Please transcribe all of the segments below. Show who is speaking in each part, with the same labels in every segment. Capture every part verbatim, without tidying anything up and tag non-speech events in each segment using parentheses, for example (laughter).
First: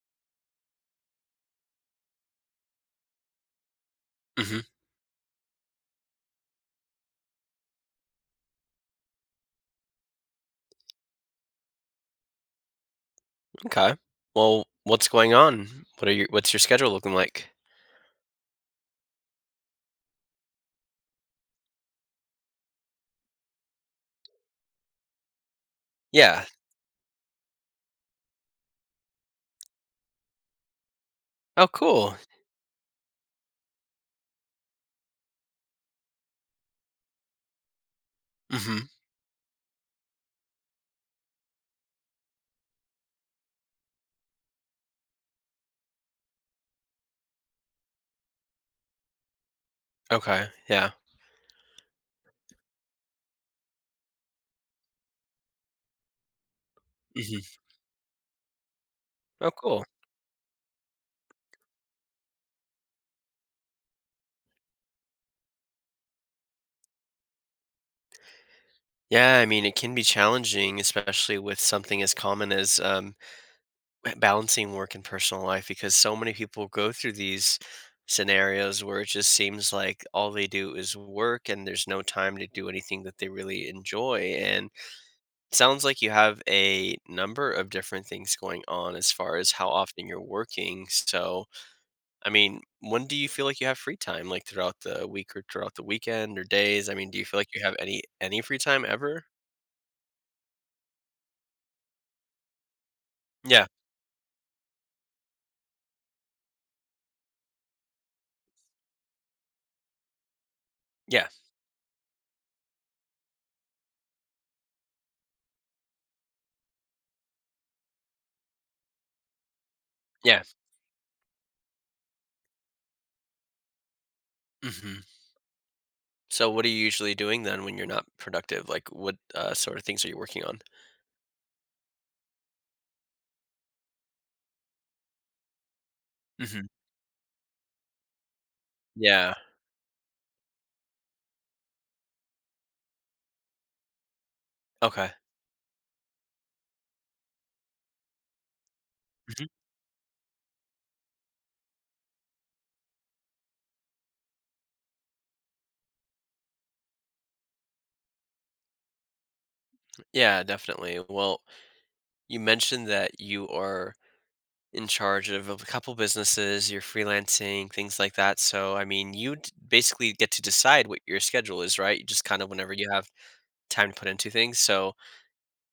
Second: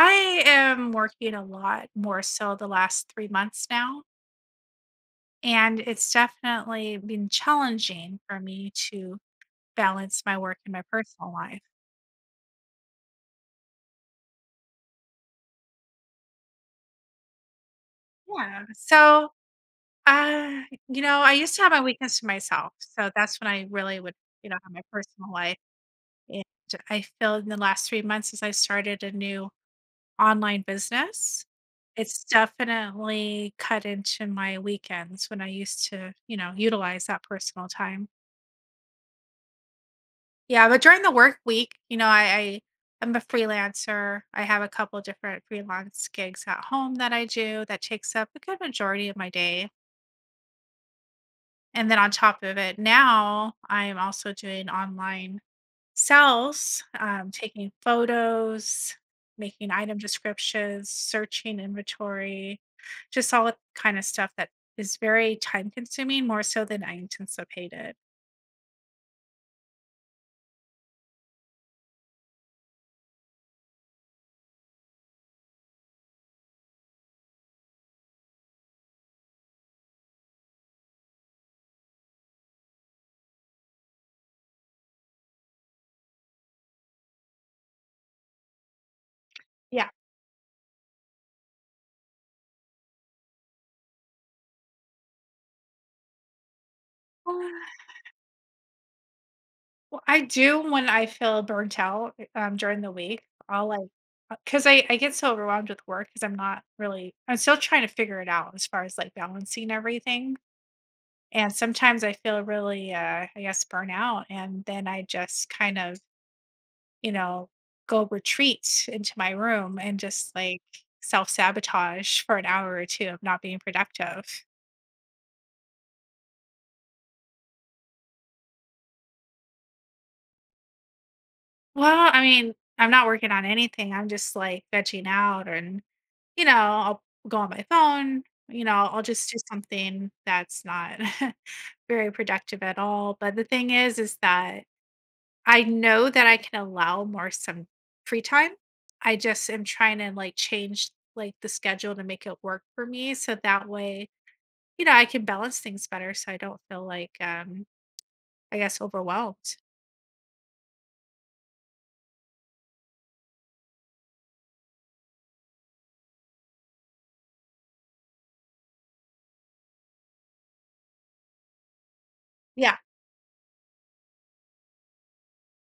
Speaker 1: I am working a lot more so the last three months now.
Speaker 2: Mhm.
Speaker 1: And it's definitely been challenging for me to balance my work and my personal life.
Speaker 2: Okay. Well, what's going on? What are your what's your schedule looking like?
Speaker 1: Yeah. So, uh, you know, I used to have my weekends to myself. So that's when I really would, you know, have my personal life.
Speaker 2: Yeah.
Speaker 1: And I feel in the last three months as I started a new online business,
Speaker 2: Oh, cool.
Speaker 1: it's definitely cut into my weekends when I used to, you know, utilize that personal time.
Speaker 2: Mhm.
Speaker 1: Yeah, but during the work week, you know, I, I I'm a freelancer. I have a couple different freelance gigs at home that I do that takes up a good majority of my day.
Speaker 2: Okay. Yeah.
Speaker 1: And then on top of it, now I'm also doing online sales, um,
Speaker 2: Mhm.
Speaker 1: taking photos,
Speaker 2: Oh,
Speaker 1: making
Speaker 2: cool.
Speaker 1: item descriptions, searching inventory, just all that kind of stuff that is very time consuming, more so than I anticipated.
Speaker 2: Yeah, I mean, it can be challenging, especially with something as common as, um, balancing work and personal life, because so many people go through these scenarios where it just seems like all they do is work and there's no time to do anything that they really enjoy, and sounds like you have a number of different things going on as far as how often you're working. So, I mean, when do you feel like you have free time? Like throughout the week or throughout the weekend or days? I mean, do you feel like you have
Speaker 1: Yeah.
Speaker 2: any any free time ever?
Speaker 1: Well, I do when I feel burnt out, um, during the week.
Speaker 2: Yeah.
Speaker 1: I'll, like, because I I get so overwhelmed with work because 'cause I'm not really I'm still trying to figure it out as far as, like, balancing everything,
Speaker 2: Yeah.
Speaker 1: and sometimes I feel really, uh, I guess, burnt out, and then I just kind of, you know, go retreat into my room and just,
Speaker 2: Yeah.
Speaker 1: like, self-sabotage for an hour or two of not being productive.
Speaker 2: Hmm. So, what are you usually doing then when you're not productive? Like, what uh, sort of things are you working on?
Speaker 1: Well, I mean, I'm not working on anything. I'm just like vegging out and, you know,
Speaker 2: Hmm.
Speaker 1: I'll go on my phone, you know, I'll just
Speaker 2: Yeah.
Speaker 1: do something that's not (laughs) very productive at all. But the thing is, is that
Speaker 2: Okay.
Speaker 1: I know that I can allow more some free time. I just
Speaker 2: Hmm.
Speaker 1: am trying to like change like the schedule to make it work for me. So that way, you know, I can balance things better so I don't feel like um I guess overwhelmed.
Speaker 2: Yeah, definitely. Well, you mentioned that you are in charge of a couple businesses, you're freelancing, things like that. So, I mean, you d- basically get to decide what your schedule is, right? You just kind of whenever
Speaker 1: Yeah.
Speaker 2: you have time to put into things. So,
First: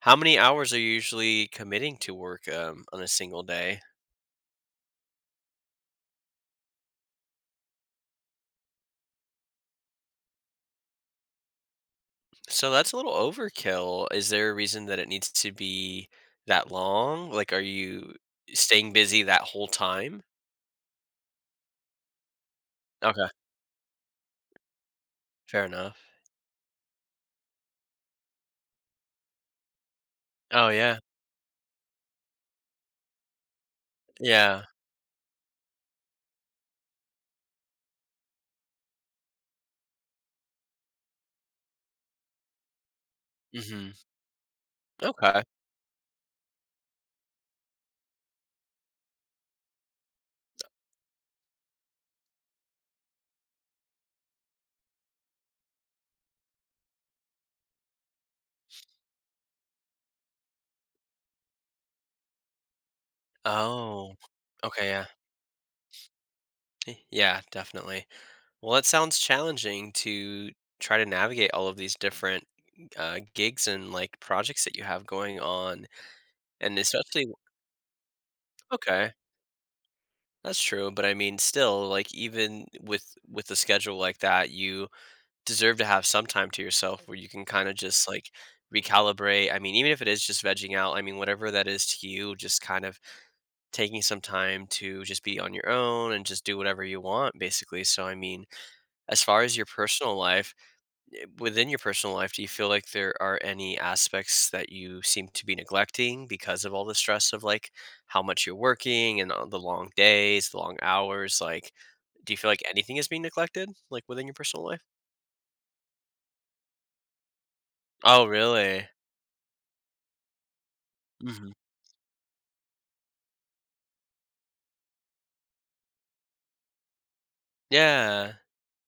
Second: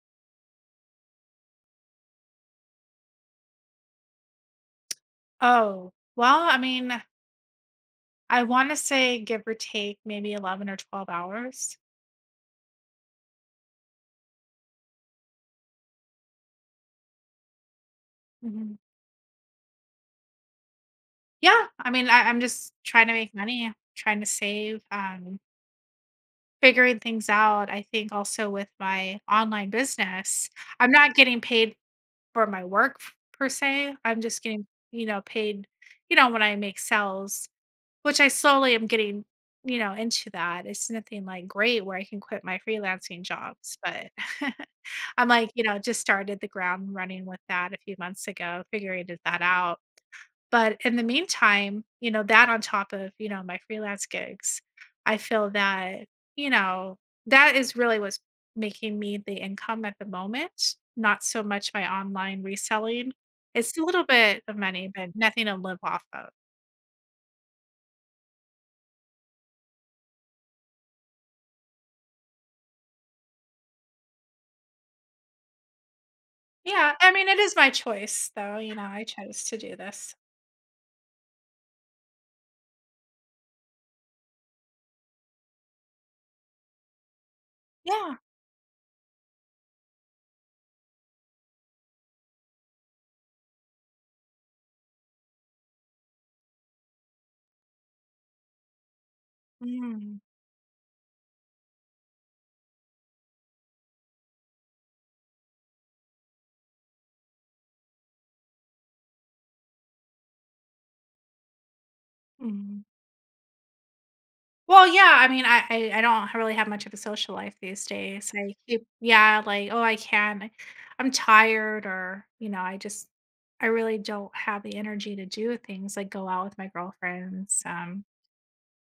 Speaker 2: how many hours are you usually committing to work um, on a single day?
Speaker 1: Oh, well, I mean, I wanna say give or take maybe eleven or twelve hours.
Speaker 2: So, that's a little overkill. Is there a reason that it needs to be that long? Like, are you
Speaker 1: Mhm.
Speaker 2: staying busy that whole time?
Speaker 1: Yeah, I mean, I I'm just trying to
Speaker 2: Okay,
Speaker 1: make money, trying to save, um,
Speaker 2: fair enough.
Speaker 1: figuring things out. I think also with my online business,
Speaker 2: Oh,
Speaker 1: I'm
Speaker 2: yeah.
Speaker 1: not getting paid for my work f per se. I'm just
Speaker 2: Yeah.
Speaker 1: getting, you know, paid, you know, when I make sales. Which I slowly am getting, you know, into that. It's nothing like great where I can quit my freelancing jobs,
Speaker 2: Hmm.
Speaker 1: but (laughs) I'm
Speaker 2: Okay.
Speaker 1: like, you know, just started the ground running with that a few months ago, figuring it- that out. But in the meantime, you know, that on top of, you know, my freelance gigs, I feel that, you know, that is really what's making me the income at the moment, not so much my online reselling. It's a little
Speaker 2: Oh,
Speaker 1: bit of
Speaker 2: okay.
Speaker 1: money,
Speaker 2: Yeah.
Speaker 1: but nothing to live off of.
Speaker 2: Eh, yeah, definitely. Well, it sounds challenging to try to navigate all of these different uh, gigs and like projects that you have going on, and
Speaker 1: Yeah, I
Speaker 2: especially
Speaker 1: mean, it is my choice, though, you know, I
Speaker 2: okay,
Speaker 1: chose to do this.
Speaker 2: that's true. But I mean, still, like even with with a schedule like that, you deserve to have some time to yourself where you can kind of just
Speaker 1: Yeah.
Speaker 2: like recalibrate. I mean, even if it is just vegging out, I mean, whatever that is to you, just kind of taking some time to just be on your own and just do whatever you want, basically. So, I mean, as far as your personal
Speaker 1: Mm,
Speaker 2: life within your personal life, do you feel like there are any aspects that you seem to be neglecting because of all the stress of like how much you're working and all the long days, the long hours? Like, do you feel like
Speaker 1: mm.
Speaker 2: anything is being neglected, like within your personal life?
Speaker 1: Well, yeah, I mean, I I I don't really have much of a social life these
Speaker 2: Oh,
Speaker 1: days. I keep
Speaker 2: really?
Speaker 1: yeah, like, "Oh, I can't. I'm
Speaker 2: Hmm.
Speaker 1: tired," or, you know, I just I really don't have the energy to do things, like, go out with my girlfriends, um
Speaker 2: Yeah.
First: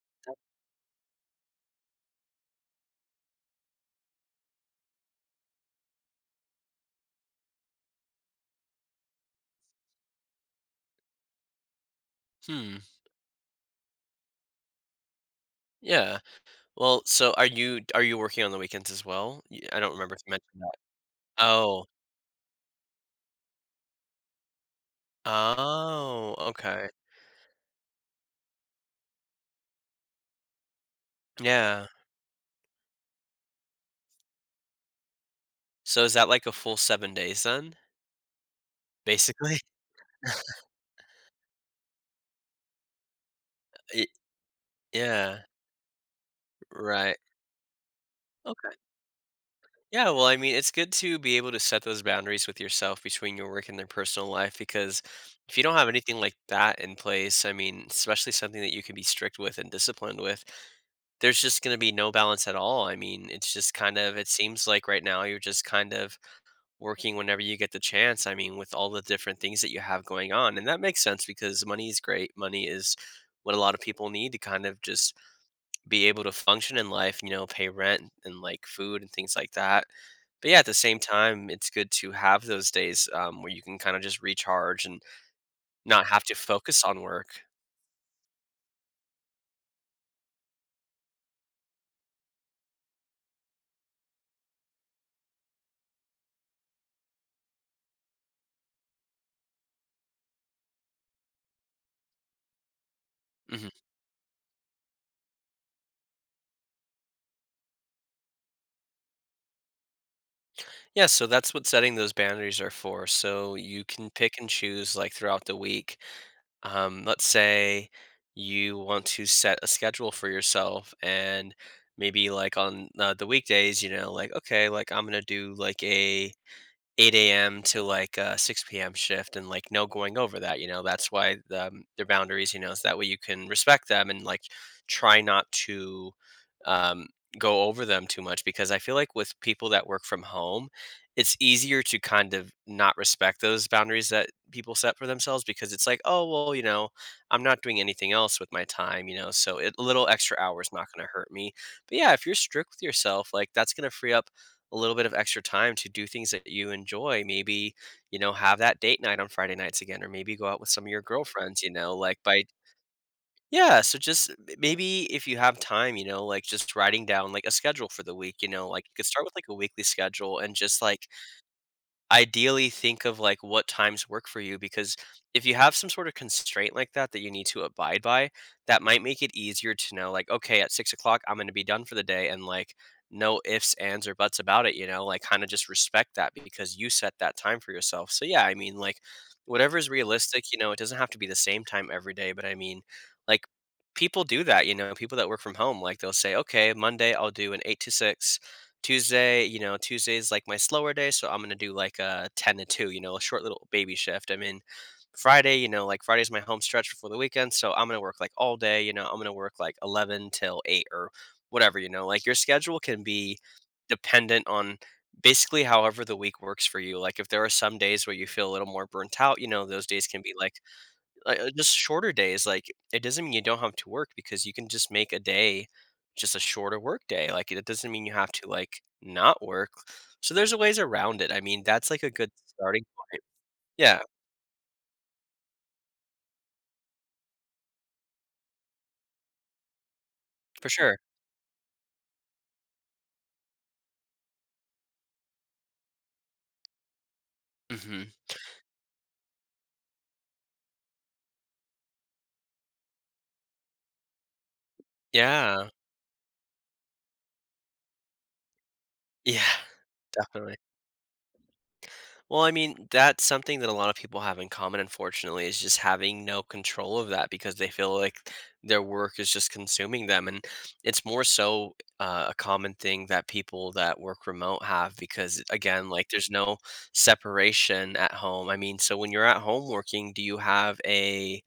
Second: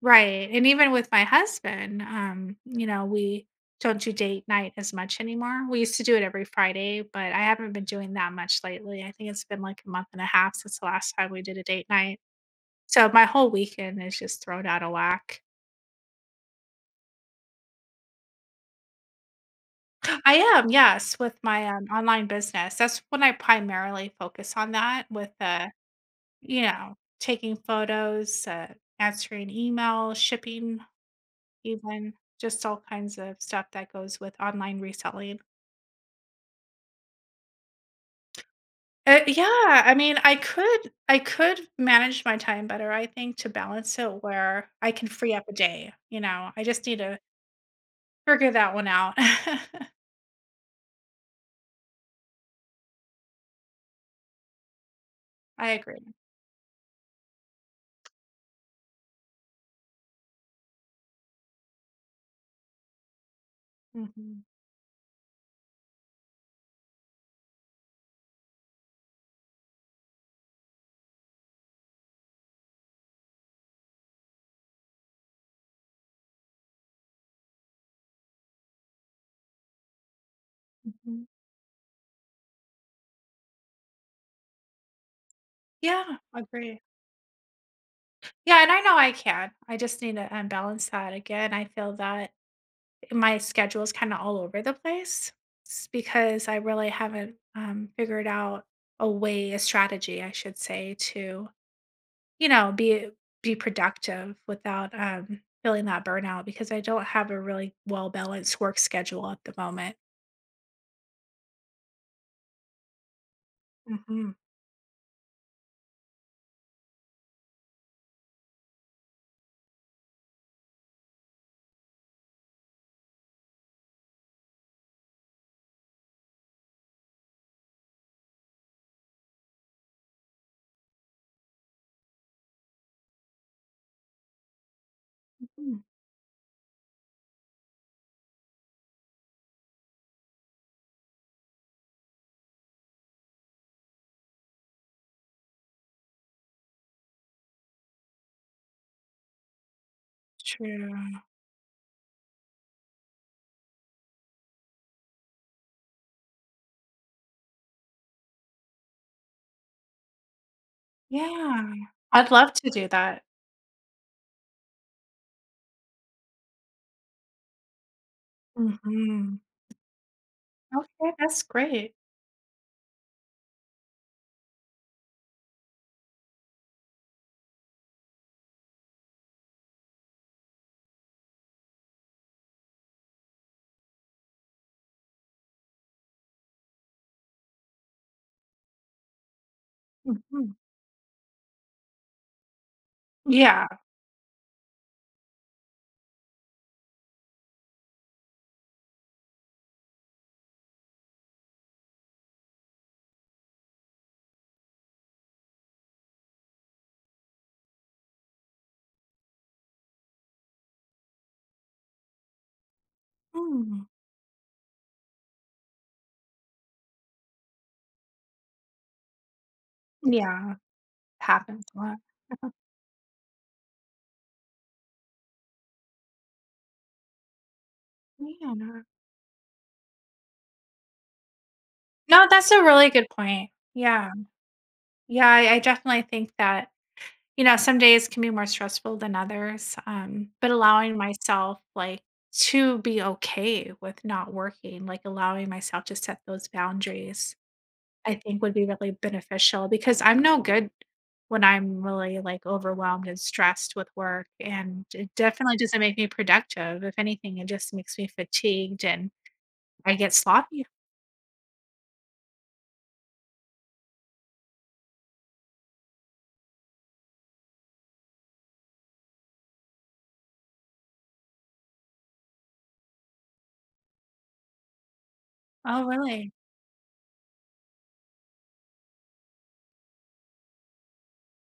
Speaker 1: Right, and even with my husband, um, you know, we don't do date night as much anymore. We used to do it every Friday, but I haven't been doing that much lately. I think it's been like a month and a half since the last time we did a date night.
Speaker 2: Hmm.
Speaker 1: So my whole weekend is just thrown out of whack.
Speaker 2: Yeah. Well, so are you are you working on the weekends as well? Y- I don't remember if
Speaker 1: (gasps)
Speaker 2: you
Speaker 1: I
Speaker 2: mentioned
Speaker 1: am,
Speaker 2: that.
Speaker 1: yes, with my um,
Speaker 2: Oh.
Speaker 1: online business. That's when I primarily focus on that with, uh,
Speaker 2: Oh,
Speaker 1: you
Speaker 2: okay.
Speaker 1: know, taking photos, uh, answering emails, shipping,
Speaker 2: Yeah.
Speaker 1: even just all kinds of stuff that goes with online reselling.
Speaker 2: So is that like a full seven days then?
Speaker 1: Uh,
Speaker 2: Basically?
Speaker 1: yeah, I mean, I could I could manage my time better, I think, to
Speaker 2: (laughs)
Speaker 1: balance
Speaker 2: Y-
Speaker 1: it where I can free
Speaker 2: Yeah.
Speaker 1: up a day, you know? I just need
Speaker 2: Right.
Speaker 1: to figure
Speaker 2: Okay.
Speaker 1: that one out. (laughs)
Speaker 2: Yeah. Well, I mean, it's good to be able to set those boundaries with yourself between your work and their personal life, because if you
Speaker 1: I
Speaker 2: don't have
Speaker 1: agree.
Speaker 2: anything like that in place, I mean, especially something that you can be strict with and disciplined with, there's just going to be no balance at all. I mean, it's just kind of, it
Speaker 1: Mhm,
Speaker 2: seems like right now you're just kind of working whenever you get the chance. I mean, with all the different things that you have going on. And that makes sense because money is great. Money is what a lot of people need to kind of just be able to function in life, you know, pay rent and like food and things like that. But yeah, at the same
Speaker 1: mhm.
Speaker 2: time, it's good to have those days um, where you can kind of just recharge and not
Speaker 1: Yeah,
Speaker 2: have to
Speaker 1: agree.
Speaker 2: focus on work.
Speaker 1: Yeah, and I know I can. I just need to, um, balance that again. I feel that my schedule is kinda all over the place s because I really haven't, um, figured out a way a strategy, I should say, to you know, be be
Speaker 2: Hmm.
Speaker 1: productive without, um, feeling that burnout because I don't have a really well-balanced work schedule at the moment.
Speaker 2: Yeah, so that's what setting those boundaries are for. So you can pick
Speaker 1: Mhm.
Speaker 2: and choose like throughout the week. Um, let's say you want to set a schedule for yourself, and maybe like on uh, the weekdays, you know, like, okay, like I'm going to do like a eight a m to, like, a six p m shift and, like, no going over that, you know, that's why the, um their boundaries, you know, so that way you can respect them and, like, try not
Speaker 1: Mhm.
Speaker 2: to, um, go over them too much, because I feel like with people that work from home, it's easier to kind of not respect those boundaries that people set for themselves, because it's like, "Oh, well, you know, I'm not doing anything else with my time, you know, so it a little extra hour is not gonna
Speaker 1: True.
Speaker 2: hurt me." But yeah, if you're strict with yourself, like, that's gonna free up a little bit of extra time to do things that you enjoy. Maybe, you know, have that date night on Friday nights again, or maybe go out with some of your girlfriends,
Speaker 1: Yeah,
Speaker 2: you know, like
Speaker 1: I'd
Speaker 2: by,
Speaker 1: love to do that.
Speaker 2: yeah. So just m- maybe if you have time, you know, like just writing down like a schedule for the week, you know, like you could start with
Speaker 1: Mhm.
Speaker 2: like a weekly schedule and just like,
Speaker 1: Okay, that's great.
Speaker 2: ideally think of like what times work for you, because if you have some sort of constraint like that that you need to abide by, that might make it easier to know like, okay, at six o'clock I'm going to be done for the day and like no ifs ands or buts about it, you know, like kind of just respect that because you set that time for yourself. So yeah, I mean, like whatever is realistic,
Speaker 1: Mhm.
Speaker 2: you know, it doesn't have to be the same time every day, but I mean, like,
Speaker 1: Yeah.
Speaker 2: people do that, you know, people that work from home, like they'll say, okay, Monday I'll do an eight to six, Tuesday, you know, Tuesday's like my slower day, so I'm gonna do like a ten to two, you know, a short little baby shift. I mean, Friday, you know, like Friday's my home stretch before the weekend, so I'm gonna work like all day, you know, I'm gonna work like eleven till eight or whatever, you know, like your schedule can be
Speaker 1: Mm.
Speaker 2: dependent on basically however the week works for you. Like if there are some days where you feel a little more burnt out, you know, those days can be
Speaker 1: Yeah,
Speaker 2: like like, uh,
Speaker 1: happens
Speaker 2: just
Speaker 1: a lot.
Speaker 2: shorter days, like, it doesn't mean you don't have to work because you can just make a day just a shorter work day, like, it doesn't mean you have to,
Speaker 1: Yeah.
Speaker 2: like, not work. So there's a ways around it, I mean, that's, like, a
Speaker 1: No,
Speaker 2: good
Speaker 1: that's a
Speaker 2: starting
Speaker 1: really good
Speaker 2: point.
Speaker 1: point.
Speaker 2: Yeah,
Speaker 1: Yeah. Yeah, I I definitely think that you know, some days can be more stressful than others, um, but
Speaker 2: for sure.
Speaker 1: allowing myself, like, to be okay with not working, like, allowing myself to set those boundaries,
Speaker 2: Mhm.
Speaker 1: I think would be really beneficial because I'm no good when I'm really, like, overwhelmed and stressed with work, and it definitely
Speaker 2: Yeah.
Speaker 1: doesn't make me productive. If anything, it just makes me fatigued and
Speaker 2: Yeah,
Speaker 1: I
Speaker 2: (laughs)
Speaker 1: get
Speaker 2: definitely.
Speaker 1: sloppy.
Speaker 2: Well, I mean, that's something that a lot of people have in common, unfortunately, is just having no control of that because they feel like their work is just consuming them. And it's more so uh, a common thing that people that work remote have because,
Speaker 1: Oh,
Speaker 2: again, like there's
Speaker 1: really?
Speaker 2: no separation at home. I mean, so when you're at home working, do you have a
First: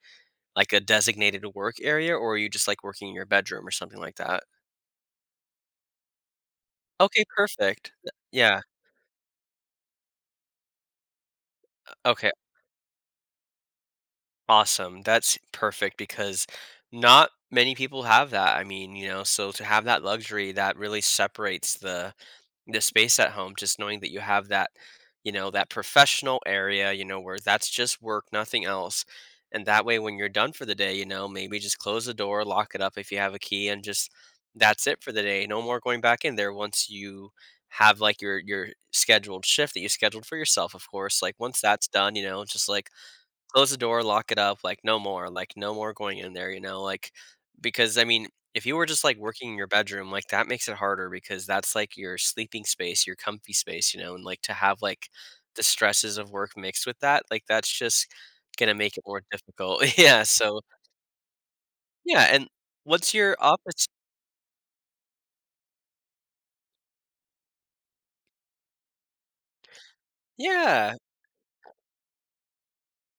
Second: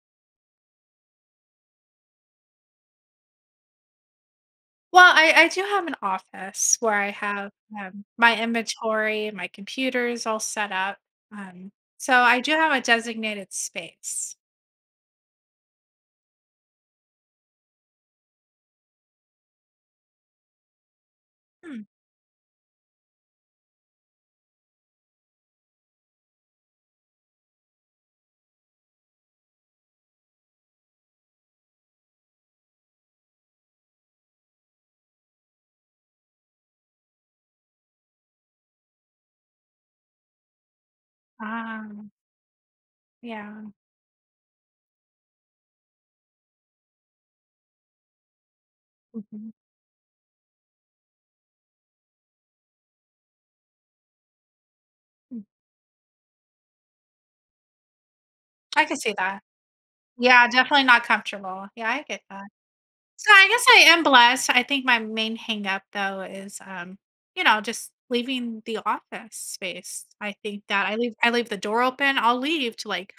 Speaker 2: like a designated work area, or are you just like working in your bedroom or something like that?
Speaker 1: Well, I I do have an office where I
Speaker 2: Okay,
Speaker 1: have,
Speaker 2: perfect.
Speaker 1: um, my
Speaker 2: Yeah.
Speaker 1: inventory, my computer is all set up, um, so
Speaker 2: Okay.
Speaker 1: I do have a designated space.
Speaker 2: Awesome. That's perfect because not many people have that. I mean, you know, so to have that luxury that really separates
Speaker 1: Hmm.
Speaker 2: the the space at home, just knowing that you have that, you know, that professional area, you know, where that's just work, nothing else. And that way when you're done for the day, you know, maybe just close the door, lock it up if you have a key and just that's it for the day. No more going back in there once you have like your your scheduled shift that you scheduled for yourself, of course. Like once that's
Speaker 1: Um,
Speaker 2: done, you know, just like
Speaker 1: yeah,
Speaker 2: close the door, lock it up, like, no more, like, no more going in there, you know, like because I mean, if you were just like working
Speaker 1: mhm,
Speaker 2: in your bedroom, like that makes it harder because that's like your sleeping space, your comfy space, you know, and like to have like
Speaker 1: mm,
Speaker 2: the stresses of work mixed with that, like that's just gonna
Speaker 1: I
Speaker 2: make
Speaker 1: can
Speaker 2: it
Speaker 1: see
Speaker 2: more
Speaker 1: that.
Speaker 2: difficult. (laughs) Yeah,
Speaker 1: Yeah,
Speaker 2: so
Speaker 1: definitely not comfortable. Yeah, I get
Speaker 2: yeah,
Speaker 1: that.
Speaker 2: and what's
Speaker 1: So
Speaker 2: your
Speaker 1: I guess I
Speaker 2: office?
Speaker 1: am blessed. I think my main hang up though is um, you know, just leaving the office space. I think that
Speaker 2: Yeah,
Speaker 1: I leave I leave the door open. I'll leave to like,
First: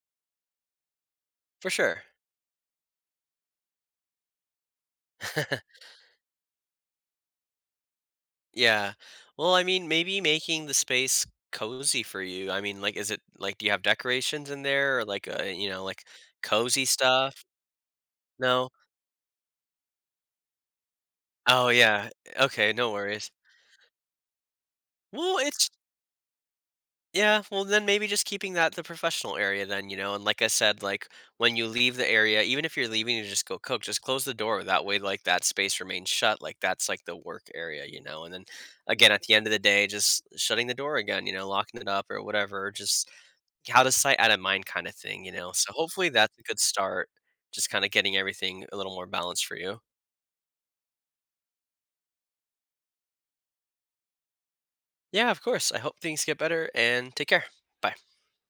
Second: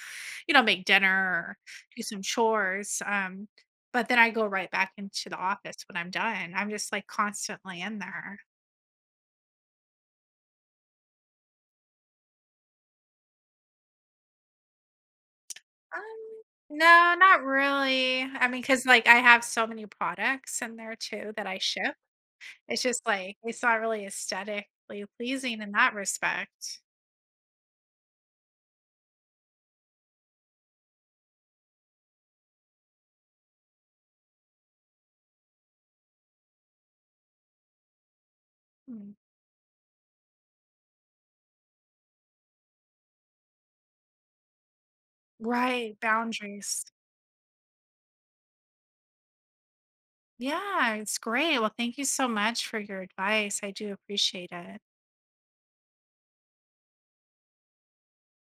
Speaker 1: you know, make dinner or
Speaker 2: for
Speaker 1: do
Speaker 2: sure.
Speaker 1: some chores. Um, but then I go right back into the
Speaker 2: (laughs)
Speaker 1: office when I'm done. I'm just like constantly in there.
Speaker 2: Yeah. Well, I mean, maybe making the space cozy for you. I mean, like, is it like, do you have decorations in there or like, uh, you know, like
Speaker 1: Um,
Speaker 2: cozy
Speaker 1: no,
Speaker 2: stuff?
Speaker 1: not really. I mean,
Speaker 2: No?
Speaker 1: because like I have so many products in there too that I
Speaker 2: Oh,
Speaker 1: ship.
Speaker 2: yeah. Okay.
Speaker 1: It's
Speaker 2: No
Speaker 1: just
Speaker 2: worries.
Speaker 1: like it's not really aesthetically
Speaker 2: Well,
Speaker 1: pleasing
Speaker 2: it's,
Speaker 1: in that respect.
Speaker 2: yeah. Well, then maybe just keeping that the professional area then, you know, and like I said, like when you leave the area, even if you're leaving to just go cook, just close the door. That way, like, that space remains shut. Like, that's like the work area, you know, and then again,
Speaker 1: Hmm.
Speaker 2: at the end of the day, just shutting the door again, you know, locking it up or whatever, just out of sight, out of mind kind of thing, you know? So
Speaker 1: Right,
Speaker 2: hopefully that's a good
Speaker 1: boundaries.
Speaker 2: start, just kind of getting everything a little more balanced for you.
Speaker 1: Yeah, it's great. Well, thank you so much for your advice. I do appreciate it.
Speaker 2: Yeah, of course. I hope things get better and take care. Bye.